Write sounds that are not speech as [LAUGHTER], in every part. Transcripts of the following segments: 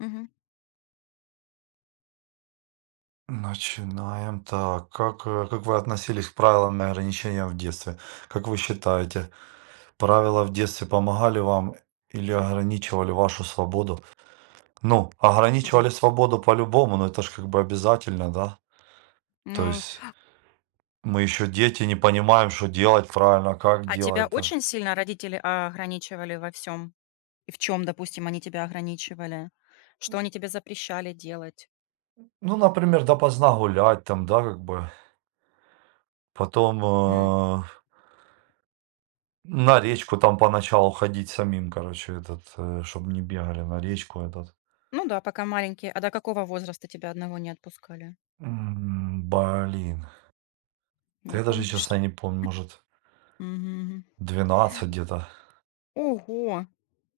Мгм. Начинаем так. Как, как вы относились к правилам и ограничениям в детстве? Как вы считаете, правила в детстве помогали вам или ограничивали вашу свободу? Ну, М. ограничивали свободу по-любому, но это же как бы обязательно, да? То Ну, есть мы еще дети, не понимаем, что делать правильно, как а тебя делать это. очень сильно родители ограничивали во всем. И в чем, допустим, они тебя ограничивали? Что они тебе запрещали делать? Ну, например, допоздна гулять там, да, как бы. Потом М. На речку там поначалу ходить самим, короче, этот, чтобы не бегали на речку этот. Ну да, пока маленький. А до какого возраста тебя одного не отпускали? Блин, да Не я даже, помнишь? честно, не помню, может, Мгм. 12 где-то. Ого!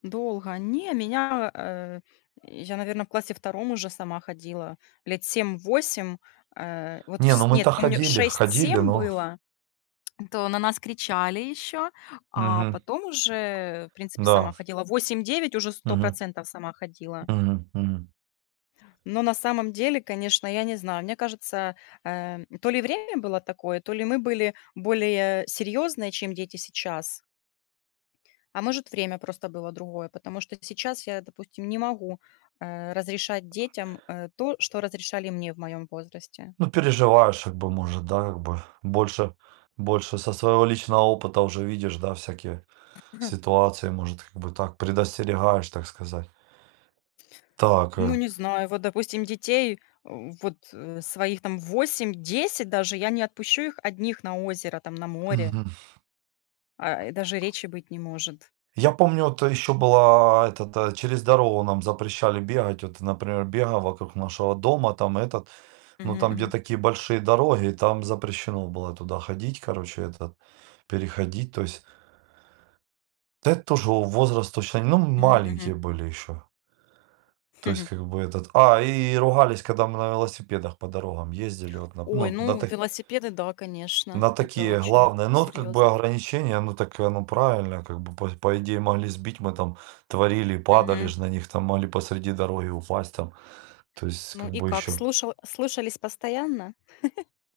Долго. Не, меня, э, Я, наверное, в классе втором уже сама ходила. Лет семь-восемь. Э, вот Не, ну вс Нет, мы-то помню, ходили, ходили, шесть-семь но было. То на нас кричали еще, а мгм. потом уже, в принципе, Да. сама ходила. Восемь-девять уже сто Мгм. процентов сама ходила. Мгм. Мгм. Но на самом деле, конечно, я не знаю, мне кажется, то ли время было такое, то ли мы были более серьезные, чем дети сейчас. А может, время просто было другое, потому что сейчас я, допустим, не могу, разрешать детям, то, что разрешали мне в моем возрасте. Ну, переживаешь, как бы, может, да, как бы больше со своего личного опыта уже видишь, да, всякие ситуации, может, как бы так предостерегаешь, так сказать. Так, Ну, не знаю, вот, допустим, э, вот, своих там восемь-десять даже, я не отпущу их одних на озеро, там, на море, мгм. а, и даже речи быть не может. Я помню, вот еще была этот, через дорогу нам запрещали бегать. Вот например, бегал вокруг нашего дома, там этот, ну, Мгм, там, где мгм, такие большие дороги, там запрещено было туда ходить, короче, этот, переходить. То есть, да это тоже о- возраст точно, ну, мгм, мгм, маленькие были еще. [LAUGHS] То есть, мгм. как бы этот... А, и ругались, когда мы на велосипедах по дорогам ездили, вот, на, Ой, ну, на, ну, та- велосипеды, да, конечно, на это такие очень главные. Ну, вот, как бы серьезно. ограничения, ну, так оно правильно, как бы, по идее, могли сбить, мы там творили, падали Мгм. же на них, там, могли посреди дороги упасть, там. То есть, Ну как и бы как, еще... слушались постоянно?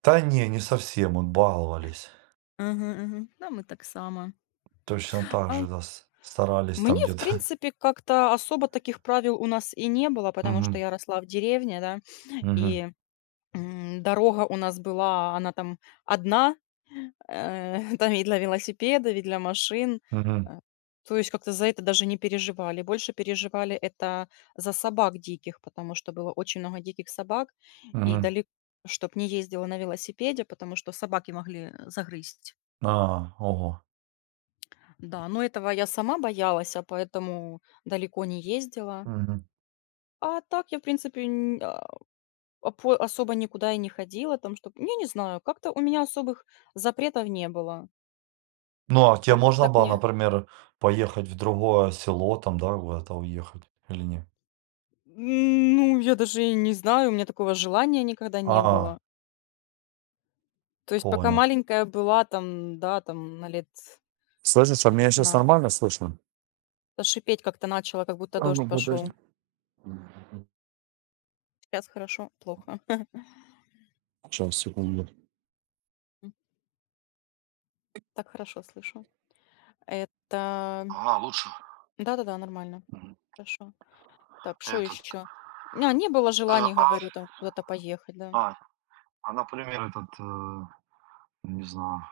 Да не, не совсем, вот, баловались. Мгм, мгм. Да, мы так само. Точно так А, же, да, с старались мне, там в где-то. принципе, как-то особо таких правил у нас и не было, [LAUGHS] потому что Мгм, я росла в деревне, да, мгм, и дорога у нас была, она там одна, [LAUGHS] там и для велосипедов, и для машин. мгм, Э, То есть как-то за это даже не переживали. Больше переживали это за собак диких, потому что было очень много диких собак, и мгм. далеко чтобы не ездила на велосипеде, потому что собаки могли загрызть. А, ого. Да, но этого я сама боялась, а поэтому далеко не ездила. Мгм. А так я, в принципе, н- а, А по особо никуда и не ходила там, чтоб я не знаю, как-то у меня особых запретов не было. Ну, а тебе Как-то можно так было, мне например, поехать в другое село там, да, куда-то уехать или нет? Ну, я даже и не знаю, у меня такого желания никогда не А, было. То есть пока понял. маленькая была, там, да, там на лет, Слышишь, а меня сейчас наверно, нормально слышно? да, как-то начала, как будто А дождь ну подожди. пошел. Сейчас хорошо, плохо. Сейчас, секунду. [LAUGHS] Так хорошо слышу. Это Ага, лучше Да-да-да, нормально, хорошо. Так, что этот, еще? А, не было э, желаний, а, говорю, там куда-то поехать, да. а, например, этот, не знаю.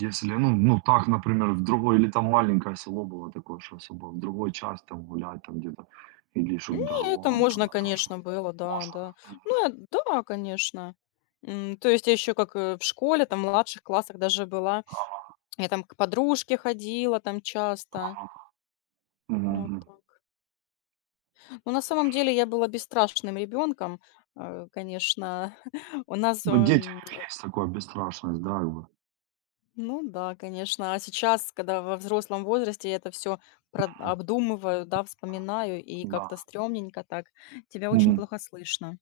Если, ну ну так, например, в другой или там маленькое село было такое, что особо в другой часть там гулять там где-то или еще к Не, это дорогам можно, туда тоже конечно, было, да, можно. да. Да, конечно. То есть я еще как, в школе, там, в младших классах даже была. Я там к подружке ходила там часто. Вот Мгм. так. Но на самом деле я была бесстрашным ребенком, конечно. [LAUGHS] У нас, Ну, дети, у эм, них есть такое, бесстрашность, да, как бы. ну да, конечно. А сейчас, когда во взрослом возрасте я это все прод Мгм. обдумываю, да, вспоминаю, и Да. как-то стрёмненько так. Тебя очень Мгм. плохо слышно.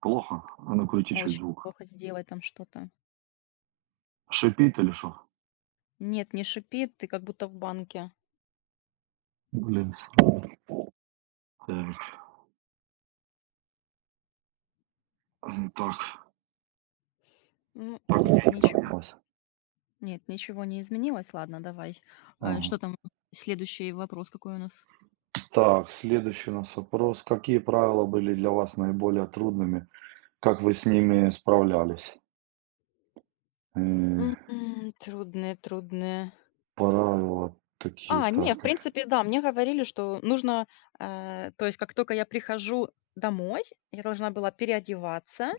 Плохо? А ну крути чуть Очень звук. плохо сделать там что-то. Шипит или что? Нет, не шипит, ты как будто в банке. Блин, с так, так, Ну, в принципе, ничего. класс. Нет, ничего не изменилось. Ладно, давай. А, Ага. что там? Следующий вопрос какой у нас? Так, следующий у нас вопрос. Какие правила были для вас наиболее трудными? Как вы с ними справлялись? Э. М, Трудные, трудные. Порадовало такие А, так. не, в принципе, да, мне говорили, что нужно, то есть как только я прихожу домой, я должна была переодеваться,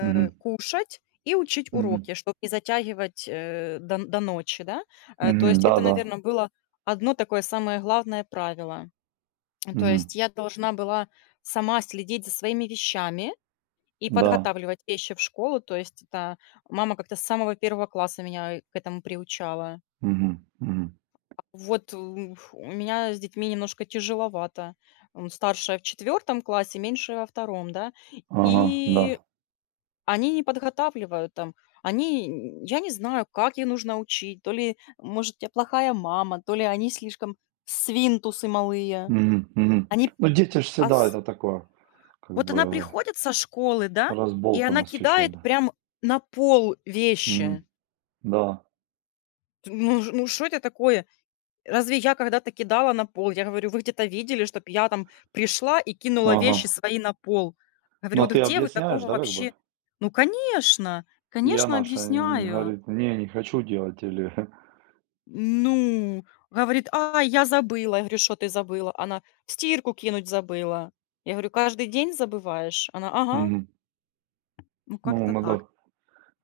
Мгм. кушать и учить Мгм. уроки, чтобы не затягивать до ночи, да. То Мгм. есть это, Да-да. наверное, было одно такое самое главное правило. То Мгм. есть я должна была сама следить за своими вещами и Да. подготавливать вещи в школу. То есть это мама как-то с самого первого класса меня и к этому приучала. Мгм. Мгм. Вот, у меня с детьми немножко тяжеловато. Старшая в четвертом классе, меньшая во втором, да. Ага, да. И они не подготавливают там. Они, н я не знаю, как их нужно учить. То ли, может, я плохая мама, то ли они слишком свинтусы малые. Мгм. Мгм. Они Ну, дети ж всегда ас это такое, как Вот она бы приходит со школы, да, и она разболтанность чуть-чуть, кидает да. прям на пол вещи. Мгм. Да. Т ну ж ну, что это такое? Разве я когда-то кидала на пол? Я говорю: "Вы где-то видели, чтобы я там пришла и кинула Ага. вещи свои на пол?" Говорю: Но "Вот ты где вы объясняешь, такого да, как бы? вообще". "Ну, конечно, И конечно, она что, объясняю". говорит: "Не, не хочу делать" или [LAUGHS] "Ну, — говорит, — а, я забыла". Я говорю: "Что ты забыла?" Она: "В стирку кинуть забыла". Я говорю: "Каждый день забываешь?" Она: "Ага". мгм. Ну, Ну, как-то так. надо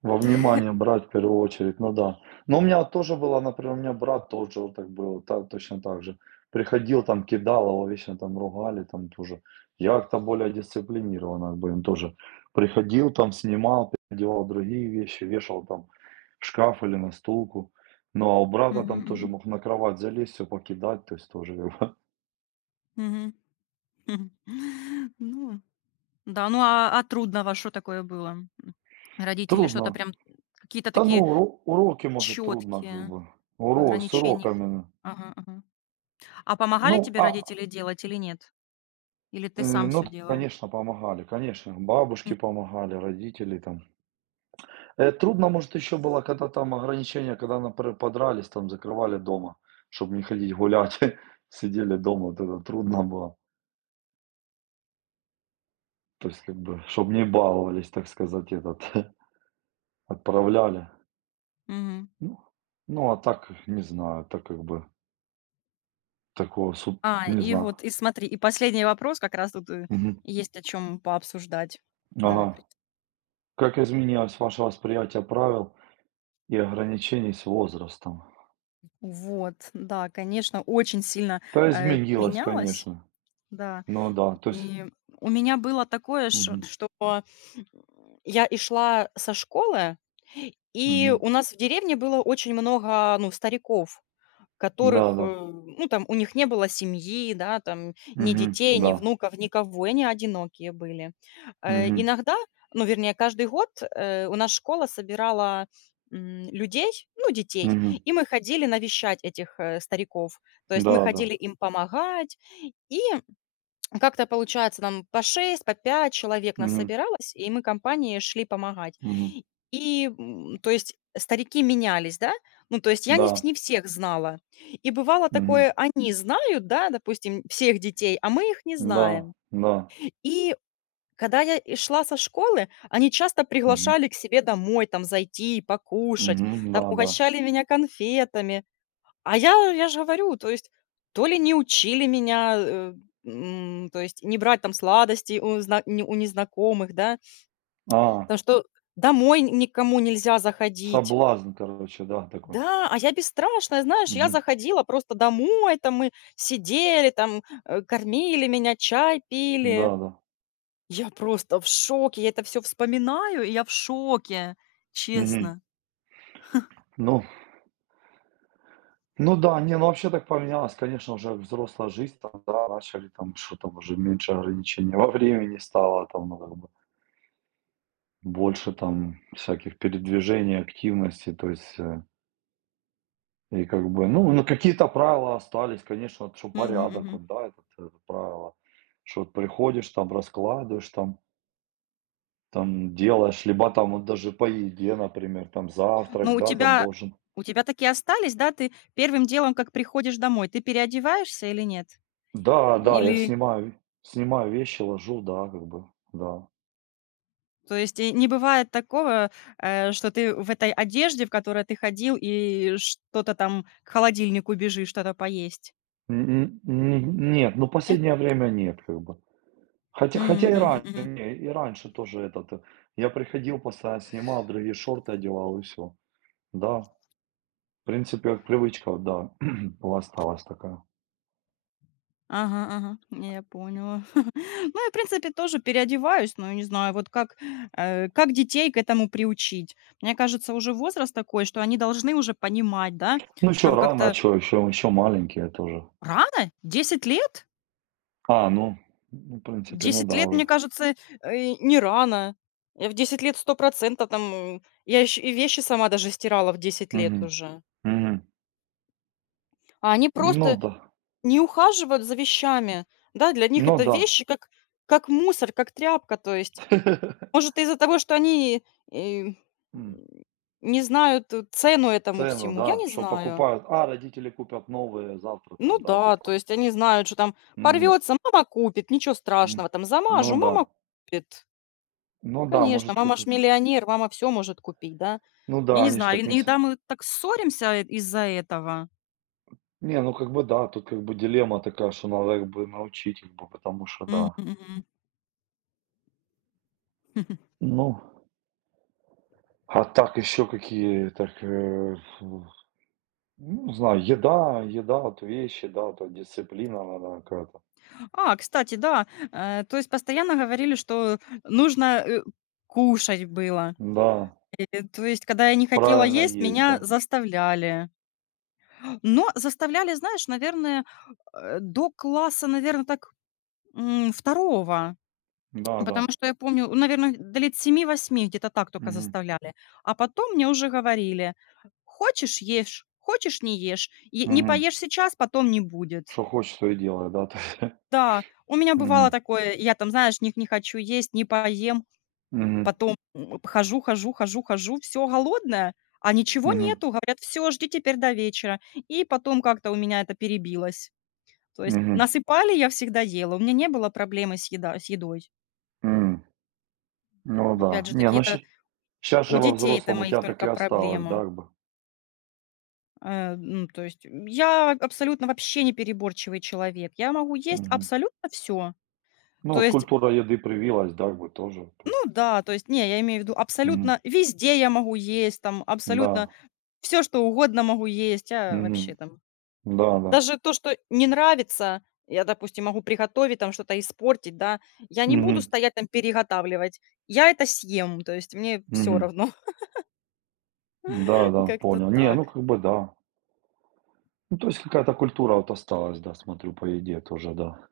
во внимание брать в первую очередь, ну да. Но у меня вот тоже было, например, у меня брат тоже вот так был, та- точно так же. Приходил там, кидал, его вечно там ругали там тоже. Я как-то более дисциплинированно, как бы им тоже приходил там, снимал, переодевал другие вещи, вешал там в шкаф или на стулку. Ну, а у брата Мгм, там тоже мгм, мог на кровать залезть, все покидать, то есть тоже как бы мгм. Мгм. [LAUGHS] Ну трудного что такое было? М. [LAUGHS] Родители что-то трудно. прям, какие-то Да ну, такие уро- уроки, может, трудно как четкие бы. С ограничения их уроками. ага, ага. А Ну, помогали тебе а родители делать или нет? Или ты сам ну все да, делал? конечно, помогали, конечно. Бабушки М, помогали, родители там. Э, трудно, может, еще было, когда там ограничения, когда, например, подрались, там закрывали дома, чтобы не ходить гулять, [LAUGHS] сидели дома, вот это трудно было. То есть, как бы, чтобы не баловались, так сказать, этот, [LAUGHS] отправляли. мгм. Ну, ну, а так, не знаю, так как бы, такого, суп, А, не и знаю. вот, и смотри, и последний вопрос, как раз тут, Мгм. есть о чем пообсуждать. Давай Ага. прочитаю. Как изменилось ваше восприятие правил и ограничений с возрастом? Вот, да, конечно, очень сильно, Да, изменилось, менялось. конечно. Да. Ну да, то есть И у меня было такое, ш мгм, что, я и шла со школы, и мгм. у нас в деревне было очень много, ну, стариков, которых, Да-да. ну, там, у них не было семьи, да, там, ни Мгм, детей, да. ни внуков, никого, и они одинокие были. Мгм, Иногда, ну, вернее, каждый год, у нас школа собирала, людей, ну, детей, мгм. и мы ходили навещать этих, стариков. То есть мы Да-да. ходили им помогать, и как-то, получается, нам по 6, по 5 человек нас Мгм, собиралось, и мы компанией шли помогать. мгм. И, то есть, старики менялись, да? Ну, то есть, я не Да. вс не всех знала. И бывало Мгм. такое, они знают, да, допустим, всех детей, а мы их не Да, знаем. да. И когда я и шла со школы, они часто Мгм, приглашали к себе домой, там, зайти, покушать, мгм. там, Да-да. угощали меня конфетами. Я ж говорю, то есть то ли не учили меня, то есть не брать там сладости у зна не у незнакомых, да, А, там, что домой никому нельзя заходить. соблазн, короче, да, такой. Да, а я бесстрашная, знаешь, я Мгм. заходила просто домой, там мы сидели, там, кормили меня, чай пили. Да-да. Я просто в шоке, я это все вспоминаю, и я в шоке, Мгм. честно. Ну ну да, не, ну вообще так поменялось, конечно, уже взрослая жизнь, там, да, начали там, что там, уже меньше ограничений во времени стало, там, ну, как бы больше там всяких передвижений, активности, то есть, э и как бы, какие-то правила остались, конечно, вот что Мгм, порядок, мгм. вот, да, это, т правило. Что вот приходишь, там раскладываешь, там там делаешь, либо там вот даже по еде, например, там Но завтрак, у да, там тебя должен у тебя такие остались, да? Ты первым делом, как приходишь домой, ты переодеваешься или нет? да, да, я Или, снимаю вещи, ложу, да, как бы, да. то есть, и не бывает такого, что ты в этой одежде, в которой ты ходил, и что-то там к холодильнику бежишь, что-то поесть? Н н н нет, ну, Не? последнее время нет, как бы. Хотя хотя и Мгм, раньше, мгм. не, и раньше тоже этот, я приходил, постоянно снимал, другие шорты одевал и все, да. В принципе, как привычка, вот, да, [CLEARS THROAT] была осталась такая. Ага, ага, не, я поняла. [LAUGHS] Ну, я, в принципе, тоже переодеваюсь, но не знаю, вот как, как детей к этому приучить? Мне кажется, уже возраст такой, что они должны уже понимать, да, Ну, еще там рано, а как-то. чё, еще маленькие тоже. Рано? 10 лет? А, ну, ну, в принципе, ну 10 да, лет, уже. мне кажется, не рано. Я в 10 лет 100% там, я еще и вещи сама даже стирала в десять лет Мгм, уже. мгм. А они Ну просто да, не ухаживают за вещами. Да, для них ну это да. вещи как мусор, как тряпка. То есть, [LAUGHS] может, из-за того, что они э, м, М, не знают цену этому цену, всему, я да, не что знаю. покупают. А, родители купят новые завтра Ну там, да, да, то типа. есть они знают, что там Мгм, порвется, мама купит, ничего м. страшного, там Ну замажу, да. мама купит. Ну да, Конечно, может, мама как ж вот миллионер, мама все может купить, да? ну Я да, не они ж знаю, и так не с иногда мы так ссоримся из-за этого. не, ну как бы да, тут как бы дилемма такая, что надо как бы научить, как бы, потому что Мгм, да. мгм. [LAUGHS] Ну а так еще какие, так, фу, ну, не знаю, еда, вот вещи, да, вот эта дисциплина, надо какая-то. А, кстати, да, то есть постоянно говорили, что нужно, кушать было. Да, То есть, когда я не хотела правильно есть, есть, меня да. заставляли. Но заставляли, знаешь, наверное, до класса, наверное, так, 2. Да-да. Потому что я помню, наверное, до лет семи-восьми где-то так только Мгм. заставляли. А потом мне уже говорили: "Хочешь — ешь, хочешь — не ешь. Е Не Мгм. поешь сейчас — потом не будет". Что хочешь, то и делай, да, то есть. Да, у [LAUGHS] меня бывало Мгм. такое, я там, знаешь, не хочу есть, не поем, Мгм. потом, хожу, хожу, хожу, хожу, все голодная, а ничего Мгм. нету. Говорят: "Все, жди теперь до вечера". И потом как-то у меня это перебилось. То есть Мгм. насыпали, я всегда ела, у меня не было проблемы с едой. М. Ну Опять да. же Не, такие ну это сейчас, щас У же во детей-то взрослом у моих тебя так и только осталось, да, проблема. как бы. Ну, то есть я абсолютно вообще не переборчивый человек. Я могу есть Мгм. абсолютно все. Ну, То вот есть, культура еды привилась, да, как бы тоже. То ну есть. да, то есть, не, я имею в виду, Мгм. абсолютно везде я могу есть, там, Да. абсолютно все, что угодно могу есть. Я вообще Мгм. там Да-да. даже то, что не нравится, я, допустим, могу приготовить, там что-то испортить, да, я не буду Мгм. стоять там переготавливать. Я это съем, то есть мне все Мгм. равно. Да, [LAUGHS] да, Как-то понял. Не, так. ну как бы да. Ну, то есть какая-то культура вот осталась, да, смотрю, по еде тоже, да.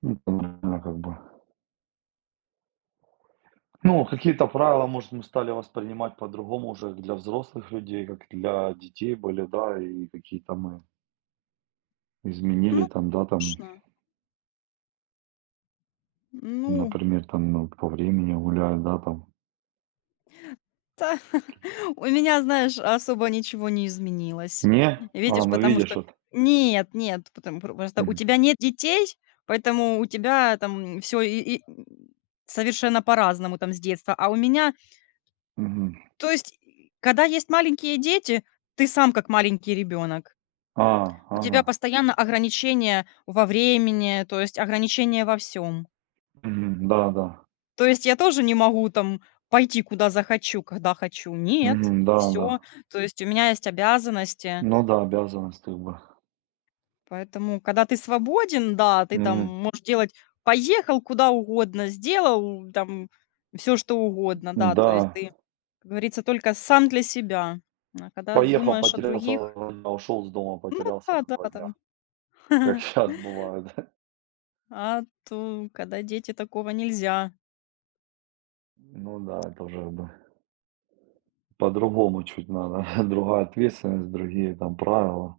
Ну, это нормально как бы. Ну, какие-то правила, может, мы стали воспринимать по-другому уже для взрослых людей, как для детей были, да, и какие-то мы изменили Ну, там, да, там, конечно, ну, например, там, ну, по времени гуляют, да, там. та у меня, знаешь, особо ничего не изменилось. Не? А, Видишь, ну потому видишь, что вот. нет, нет, потому пр просто у Мгм. тебя нет детей, поэтому у тебя там все и совершенно по-разному там с детства. А у меня Мгм. то есть, и когда есть маленькие дети, ты сам как маленький ребенок. А, У ага. тебя постоянно ограничения во времени, то есть ограничения во всем. Мгм. Да, да. То есть я тоже не могу там пойти куда захочу, когда хочу. Нет, Мгм. Да, да. все. То есть у меня есть обязанности. Ну да, обязанность как бы. Поэтому, когда ты свободен, да, ты там Мгм. можешь делать, поехал куда угодно, сделал там все что угодно, да. То есть Да. ты, как говорится, только сам для себя. А когда Поехал, думаешь о потерялся, других, 2 дня, ушел с дома, ну потерялся да, на 2 да, дня, там. как [LAUGHS] сейчас бывает. [LAUGHS] А то когда дети, такого нельзя. Ну да, это уже, да, по-другому чуть надо, [LAUGHS] другая ответственность, другие там правила.